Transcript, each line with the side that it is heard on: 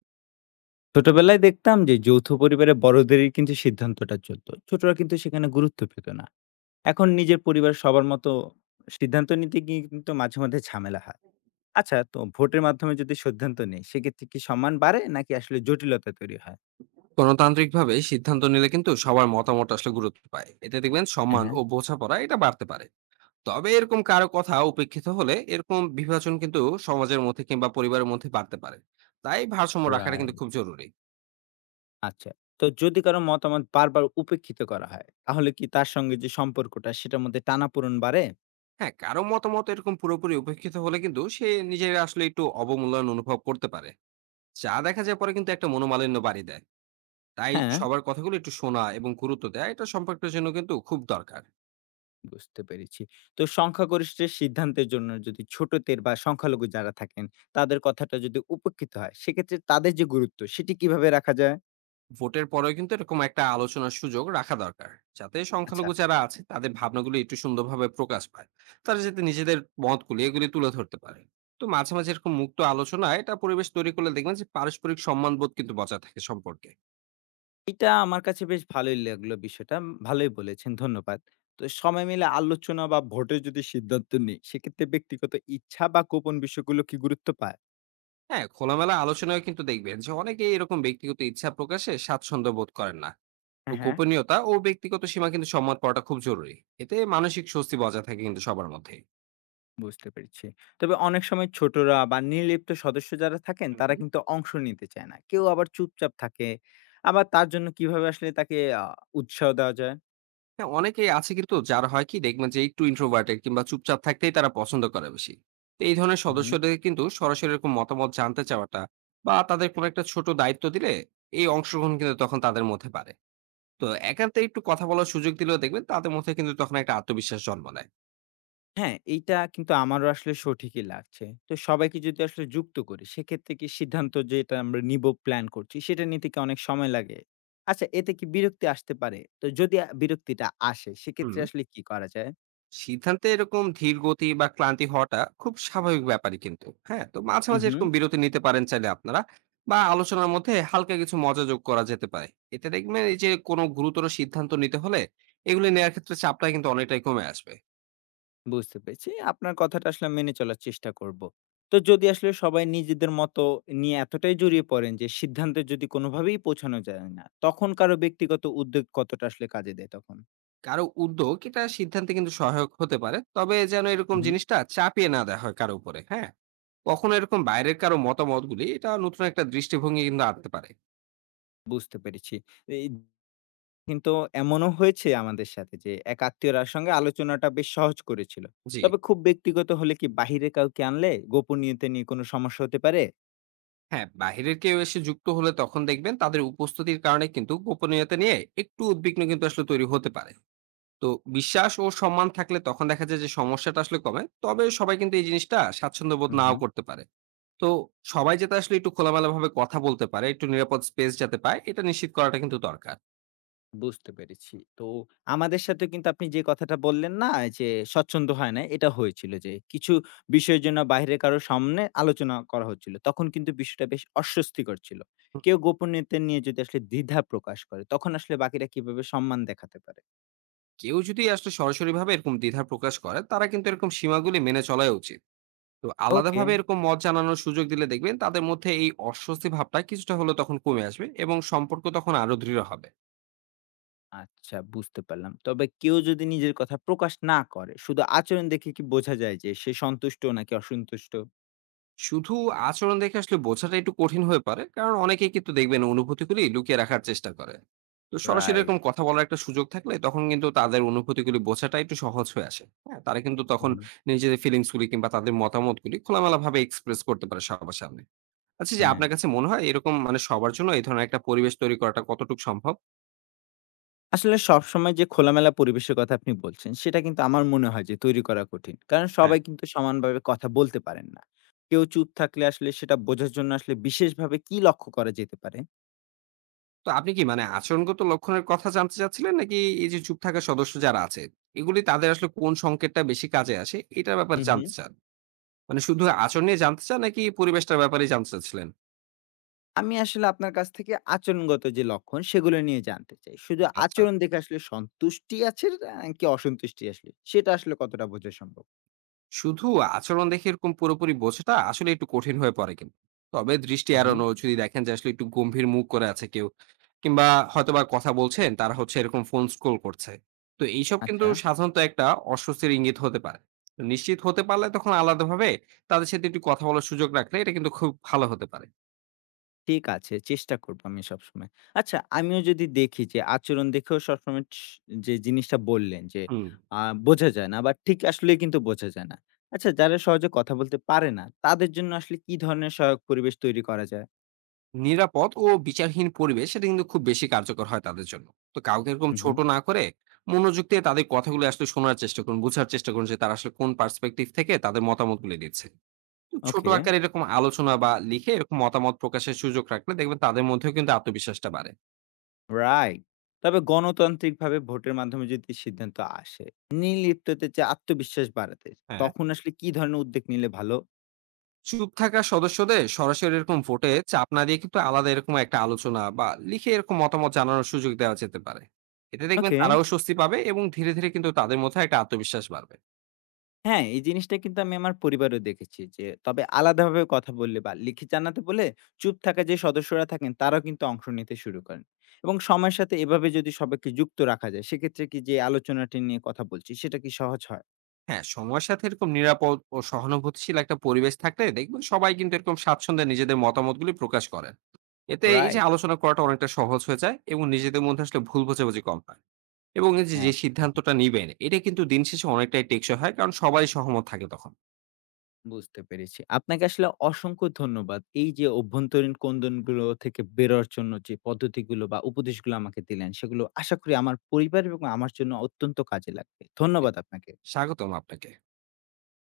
left: ছোটবেলায় দেখতাম যে যৌথ পরিবারে বড়দেরই কিন্তু সিদ্ধান্তটা চলতো, ছোটরা কিন্তু সেখানে গুরুত্ব পেত না। এখন নিজের পরিবার সবার মতো সিদ্ধান্ত নিতে গিয়ে কিন্তু মাঝে মধ্যে ঝামেলা হয়। আচ্ছা, তো ভোটের মাধ্যমে যদি সিদ্ধান্ত নেই সেক্ষেত্রে কি সম্মান বাড়ে নাকি আসলে জটিলতা তৈরি হয়?
right: গণতান্ত্রিকভাবে সিদ্ধান্ত নিলে কিন্তু সবার মতামত আসলে গুরুত্ব পায়, এতে দেখবেন
left: হ্যাঁ,
right: সম্মান
left: হ্যাঁ।
right: ও বোঝাপড়া এটা বাড়তে পারে। তবে এরকম কারো কথা উপেক্ষিত হলে এরকম বিভাজন কিন্তু সমাজের মধ্যে কিংবা পরিবারের মধ্যে বাড়তে পারে। তাই ভারসাম্য রাখাটা কিন্তু
left: রাইট।
right: খুব জরুরি।
left: আচ্ছা, তো যদি কারো মতামত বারবার উপেক্ষিত করা হয় তাহলে কি তার সঙ্গে যে সম্পর্কটা সেটার মধ্যে টানাপোড়েন বাড়ে?
right: হ্যাঁ, কারো মতামত এরকম পুরোপুরি উপেক্ষিত হলে কিন্তু সে নিজের আসলে একটু অবমূল্যায়ন অনুভব করতে পারে, যা দেখা যায় পরে কিন্তু একটা মনোমালিন্য বাড়ি দেয়। তাই
left: হ্যাঁ।
right: সবার কথাগুলো একটু শোনা এবং গুরুত্ব দেয় এটা সম্পর্কের জন্য কিন্তু খুব দরকার।
left: বুঝতে পেরেছি। তো সংখ্যাগরিষ্ঠের সিদ্ধান্তের জন্য যদি ছোটদের বা সংখ্যালঘু যারা থাকেন, তাদের কথাটা যদি উপেক্ষিত হয়, সেক্ষেত্রে তাদের যে গুরুত্ব, সেটি কিভাবে রাখা যায়?
right: ভোটের পরেও কিন্তু এরকম একটা আলোচনার সুযোগ রাখা দরকার, যাতে
left: আচ্ছা।
right: সংখ্যালঘু যারা আছে তাদের ভাবনাগুলো একটু সুন্দরভাবে প্রকাশ পায়। তারা যাতে নিজেদের মতগুলি এগুলি তুলে ধরতে পারে। তো মাঝে মাঝে এরকম মুক্ত আলোচনা এটা পরিবেশ তৈরি করলে দেখবেন যে পারস্পরিক সম্মানবোধ কিন্তু বজায় থাকে সম্পর্কে।
left: এটা আমার কাছে বেশ ভালোই লাগলো বিষয়টা। ভালোই বলেছেন, ধন্যবাদ। তো সবাই মিলে আলোচনা বা ভোটে যদি সিদ্ধান্ত নিই, সেক্ষেত্রে ব্যক্তিগত ইচ্ছা বা গোপন বিষয়গুলো কি গুরুত্ব পায়?
right: হ্যাঁ, খোলামেলা আলোচনায় কিন্তু দেখবেন যে অনেকেই এরকম ব্যক্তিগত ইচ্ছা প্রকাশে স্বাচ্ছন্দ্য বোধ করেন না। তো
left: হ্যাঁ, হ্যাঁ।
right: গোপনীয়তা ও ব্যক্তিগত সীমা কিন্তু সম্মান করাটা খুব জরুরি। এতে মানসিক স্বস্তি বজায় থাকে কিন্তু সবার মধ্যে।
left: বুঝতে পেরেছি। তবে অনেক সময় ছোটরা বা নির্লিপ্ত সদস্য যারা থাকেন তারা কিন্তু অংশ নিতে চায় না। কেউ আবার চুপচাপ থাকে। আবার তার জন্য কিভাবে আসলে তাকে উৎসাহ দেওয়া যায়?
right: হ্যাঁ, অনেকেই আছে কিন্তু যারা হয় কি দেখবেন যে একটু ইন্ট্রোভার্টেড কিংবা চুপচাপ থাকতেই তারা পছন্দ করে বেশি। তো এই ধরনের
left: হু, হুম।
right: সদস্যদের কিন্তু সরাসরি এরকম মতামত জানতে চাওয়াটা বা তাদের কোনো একটা ছোট দায়িত্ব দিলে এই অংশগ্রহণ কিন্তু তখন তাদের মধ্যে বাড়ে। তো একান্তে একটু কথা বলার সুযোগ দিলেও দেখবেন তাদের মধ্যে কিন্তু তখন একটা আত্মবিশ্বাস জন্ম নেয়।
left: হ্যাঁ, এইটা কিন্তু আমারও আসলে সঠিকই লাগছে। তো সবাইকে যদি আসলে যুক্ত করি সেক্ষেত্রে কি সিদ্ধান্ত যেটা আমরা নিব প্ল্যান করছি সেটা নিতে কি অনেক সময় লাগে? আচ্ছা, এতে কি বিরক্তি আসতে পারে? তো যদি বিরক্তিটা আসে
right: হুম।
left: সেক্ষেত্রে আসলে কি করা যায়?
right: সিদ্ধান্তে এরকম ধীর গতি বা ক্লান্তি হওয়াটা খুব স্বাভাবিক ব্যাপারই, কিন্তু হ্যাঁ, তো মাঝে
left: হু,
right: মাঝে
left: হু।
right: এরকম বিরতি নিতে পারেন চাইলে আপনারা, বা আলোচনার মধ্যে হালকা কিছু মজা যোগ করা যেতে পারে। এতে দেখবেন এই যে কোনো গুরুতর সিদ্ধান্ত নিতে হলে এগুলো নেওয়ার ক্ষেত্রে চাপটা কিন্তু অনেকটাই কমে আসবে।
left: বুঝতে পেরেছি। আপনার কথাটা আসলে মেনে চলার চেষ্টা করব। তো যদি আসলে সবাই নিজেদের মতো নিয়ে এতটাই জড়িয়ে পড়েন যে সিদ্ধান্তে যদি কোনোভাবেই পৌঁছানো যায় না, তখন কারো ব্যক্তিগত উদ্যোগ কতটা আসলে কাজে দেয় তখন?
right: কারো উদ্যোগ এটা সিদ্ধান্তে কিন্তু সহায়ক হতে পারে, তবে যেন এরকম
left: হু, হু।
right: জিনিসটা চাপিয়ে না দেওয়া হয় কারো উপরে। হ্যাঁ, কখনো এরকম বাইরের কারো মতামতগুলি এটা নতুন একটা দৃষ্টিভঙ্গি কিন্তু আনতে পারে।
left: বুঝতে পেরেছি। এই কিন্তু এমনও হয়েছে আমাদের সাথে যে এক আত্মীয়রার সঙ্গে আলোচনাটা বেশ সহজ করেছিল।
right: জি।
left: তবে খুব ব্যক্তিগত হলে কি বাহিরে কাউকে আনলে গোপনীয়তা নিয়ে কোনো সমস্যা হতে পারে?
right: হ্যাঁ, বাহিরের কেউ এসে যুক্ত হলে তখন দেখবেন তাদের উপস্থিতির কারণে কিন্তু গোপনীয়তা নিয়ে একটু উদ্বিগ্ন কিন্তু আসলে তৈরি হতে পারে। তো বিশ্বাস ও সম্মান থাকলে তখন দেখা যায় যে সমস্যাটা আসলে কমে, তবে সবাই কিন্তু এই জিনিসটা স্বাচ্ছন্দ্য বোধ
left: হু, হু।
right: নাও করতে পারে। তো সবাই যাতে আসলে একটু খোলামেলা ভাবে কথা বলতে পারে, একটু নিরাপদ স্পেস যাতে পায়, এটা নিশ্চিত করাটা কিন্তু দরকার।
left: বুঝতে পেরেছি। তো আমাদের সাথে কিন্তু আপনি যে কথাটা বললেন না? যে স্বচ্ছন্দ হয় নাই, এটা হয়েছিল যে কিছু বিষয়ের জন্য বাইরে কারো সামনে আলোচনা করা হচ্ছিল। তখন কিন্তু বিষয়টা বেশ অস্বস্তিকর ছিল। কেউ গোপনীয়তা নিয়ে যদি আসলে দ্বিধা প্রকাশ করে, তখন আসলে বাকিরা কিভাবে সম্মান দেখাতে পারে?
right: কেউ যদি আসলে সরাসরি ভাবে এরকম দ্বিধা প্রকাশ করে, তারা কিন্তু এরকম সীমাগুলি মেনে চলাই উচিত। তো
left: ওকে,
right: আলাদাভাবে এরকম মত জানানোর সুযোগ দিলে দেখবেন তাদের মধ্যে এই অস্বস্তি ভাবটা কিছুটা হলেও তখন কমে আসবে এবং সম্পর্ক তখন আরো দৃঢ় হবে।
left: আচ্ছা, বুঝতে পারলাম। তবে কেউ যদি নিজের কথা প্রকাশ না করে, শুধু আচরণ দেখে কি বোঝা যায় যে সে সন্তুষ্ট নাকি অসন্তুষ্ট?
right: শুধু আচরণ দেখে আসলে বোঝাটা একটু কঠিন হয়ে পারে, কারণ অনেকেই কিন্তু দেখবেন অনুভূতিগুলি লুকিয়ে রাখার চেষ্টা করে। তো সরাসরি
left: রাইট।
right: এরকম কথা বলার একটা সুযোগ থাকলে তখন কিন্তু তাদের অনুভূতিগুলি বোঝাটা একটু সহজ হয়ে আসে। হ্যাঁ, তারা কিন্তু তখন
left: হুম,
right: নিজেদের ফিলিংস গুলি কিংবা তাদের মতামতগুলি খোলামেলা ভাবে এক্সপ্রেস করতে পারে সবার সামনে। আচ্ছা, যে
left: হ্যাঁ।
right: আপনার কাছে মনে হয় এরকম মানে সবার জন্য এই ধরনের একটা পরিবেশ তৈরি করাটা কতটুকু সম্ভব?
left: আসলে সবসময় যে খোলামেলা পরিবেশের কথা আপনি বলছেন, সেটা কিন্তু আমার মনে হয় যে তৈরি করা কঠিন। কারণ
right: হ্যাঁ,
left: সবাই কিন্তু সমানভাবে কথা বলতে পারেন না। কেউ চুপ থাকলে আসলে সেটা বোঝার জন্য আসলে বিশেষভাবে কি লক্ষ্য করা যেতে পারে?
right: তো আপনি কি মানে আচরণগত লক্ষণের কথা জানতে চাচ্ছিলেন, নাকি এই যে চুপ থাকা সদস্য যারা আছে এগুলি তাদের আসলে কোন সংকেতটা বেশি কাজে আসে এটার ব্যাপারে
left: হুম,
right: জানতে
left: হুম।
right: চান? মানে শুধু আচরণ নিয়ে জানতে চান, নাকি পরিবেশটার ব্যাপারে জানতে চাচ্ছিলেন?
left: আমি আসলে আপনার কাছ থেকে আচরণগত যে লক্ষণ সেগুলো নিয়ে জানতে চাই। শুধু
right: আচ্ছা।
left: আচরণ দেখে আসলে সন্তুষ্টি আছে নাকি অসন্তুষ্টি আসলে সেটা আসলে কতটা বোঝা সম্ভব?
right: শুধু আচরণ দেখে এরকম পুরোপুরি বোঝাটা আসলে একটু কঠিন হয়ে পড়ে কিন্তু, তবে দৃষ্টি
left: হুম, হুম।
right: এড়ানো যদি দেখেন যে আসলে একটু গম্ভীর মুখ করে আছে কেউ, কিংবা হয়তোবা কথা বলছেন তারা হচ্ছে এরকম ফোন স্ক্রোল করছে, তো এইসব কিন্তু
left: আচ্ছা।
right: সাধারণত একটা অস্বস্তির ইঙ্গিত হতে পারে। তো নিশ্চিত হতে পারলে তখন আলাদাভাবে তাদের সাথে একটু কথা বলার সুযোগ রাখলে এটা কিন্তু খুব ভালো হতে পারে।
left: ঠিক আছে, চেষ্টা করব আমি সবসময়। আচ্ছা, আমিও যদি দেখি যে আচরণ দেখেও সবসময় যে জিনিসটা বললেন যে
right: হুম
left: আ বোঝা যায় না বা ঠিক আসলেই কিন্তু বোঝা যায় না। আচ্ছা, যারা সহজে কথা বলতে পারে না, তাদের জন্য আসলে কি ধরনের সহায়ক পরিবেশ তৈরি করা যায়?
right: নিরাপদ ও বিচারহীন পরিবেশ সেটা কিন্তু খুব বেশি কার্যকর হয় তাদের জন্য। তো কাউকে এরকম
left: হু, হু।
right: ছোট না করে মনোযোগ দিয়ে তাদের কথাগুলো আসলে শোনার চেষ্টা করুন, বোঝার চেষ্টা করুন যে তারা আসলে কোন পার্সপেক্টিভ থেকে তাদের মতামতগুলো দিচ্ছে। তো ছোট
left: ওকে,
right: আকারে এরকম আলোচনা বা লিখে এরকম মতামত প্রকাশের সুযোগ রাখলে দেখবেন তাদের মধ্যেও কিন্তু আত্মবিশ্বাসটা বাড়ে।
left: রাইট। তবে গণতান্ত্রিকভাবে ভোটের মাধ্যমে যদি সিদ্ধান্ত আসে, নির্লিপ্ততে যে আত্মবিশ্বাস বাড়াতে,
right: হ্যাঁ,
left: তখন আসলে কি ধরনের উদ্যোগ নিলে ভালো?
right: চুপ থাকা সদস্যদের সরাসরি এরকম ভোটে চাপ না দিয়ে কিন্তু আলাদা এরকম একটা আলোচনা বা লিখে এরকম মতামত জানানোর সুযোগ দেওয়া যেতে পারে। এতে দেখবেন
left: ওকে।
right: তারাও স্বস্তি পাবে এবং ধীরে ধীরে কিন্তু তাদের মধ্যে একটা আত্মবিশ্বাস বাড়বে।
left: হ্যাঁ, এই জিনিসটা কিন্তু আমি আমার পরিবারেও দেখেছি যে, তবে আলাদাভাবে কথা বললে বা লিখে জানাতে বলে চুপ থাকা যে সদস্যরা থাকেন তারাও কিন্তু অংশ নিতে শুরু করেন। এবং সময়ের সাথে এভাবে যদি সবাইকে যুক্ত রাখা যায় সেক্ষেত্রে কি যে আলোচনাটি নিয়ে কথা বলছি সেটা কি সহজ হয়?
right: হ্যাঁ, সময়ের সাথে এরকম নিরাপদ ও সহানুভূতিশীল একটা পরিবেশ থাকলে দেখবেন সবাই কিন্তু এরকম স্বাচ্ছন্দ্যে নিজেদের মতামতগুলি প্রকাশ করেন। এতে এই যে
left: রাইট,
right: আলোচনা করাটা অনেকটা সহজ হয়ে যায় এবং নিজেদের মধ্যে আসলে ভুল বোঝাবুঝি কম হয়। এবং এই যে, যে
left: একদম
right: সিদ্ধান্তটা নিবেন এটা কিন্তু দিন শেষে অনেকটাই টেকসই হয়, কারণ সবাই সহমত থাকে তখন।
left: বুঝতে পেরেছি। আপনাকে আসলে অসংখ্য ধন্যবাদ। এই যে অভ্যন্তরীণ কোন্দনগুলো থেকে বেরোর জন্য যে পদ্ধতিগুলো বা উপদেশগুলো আমাকে দিলেন সেগুলো আশা করি আমার পরিবার এবং আমার জন্য অত্যন্ত কাজে লাগবে।
right: জি,
left: ধন্যবাদ আপনাকে।
right: স্বাগতম আপনাকে।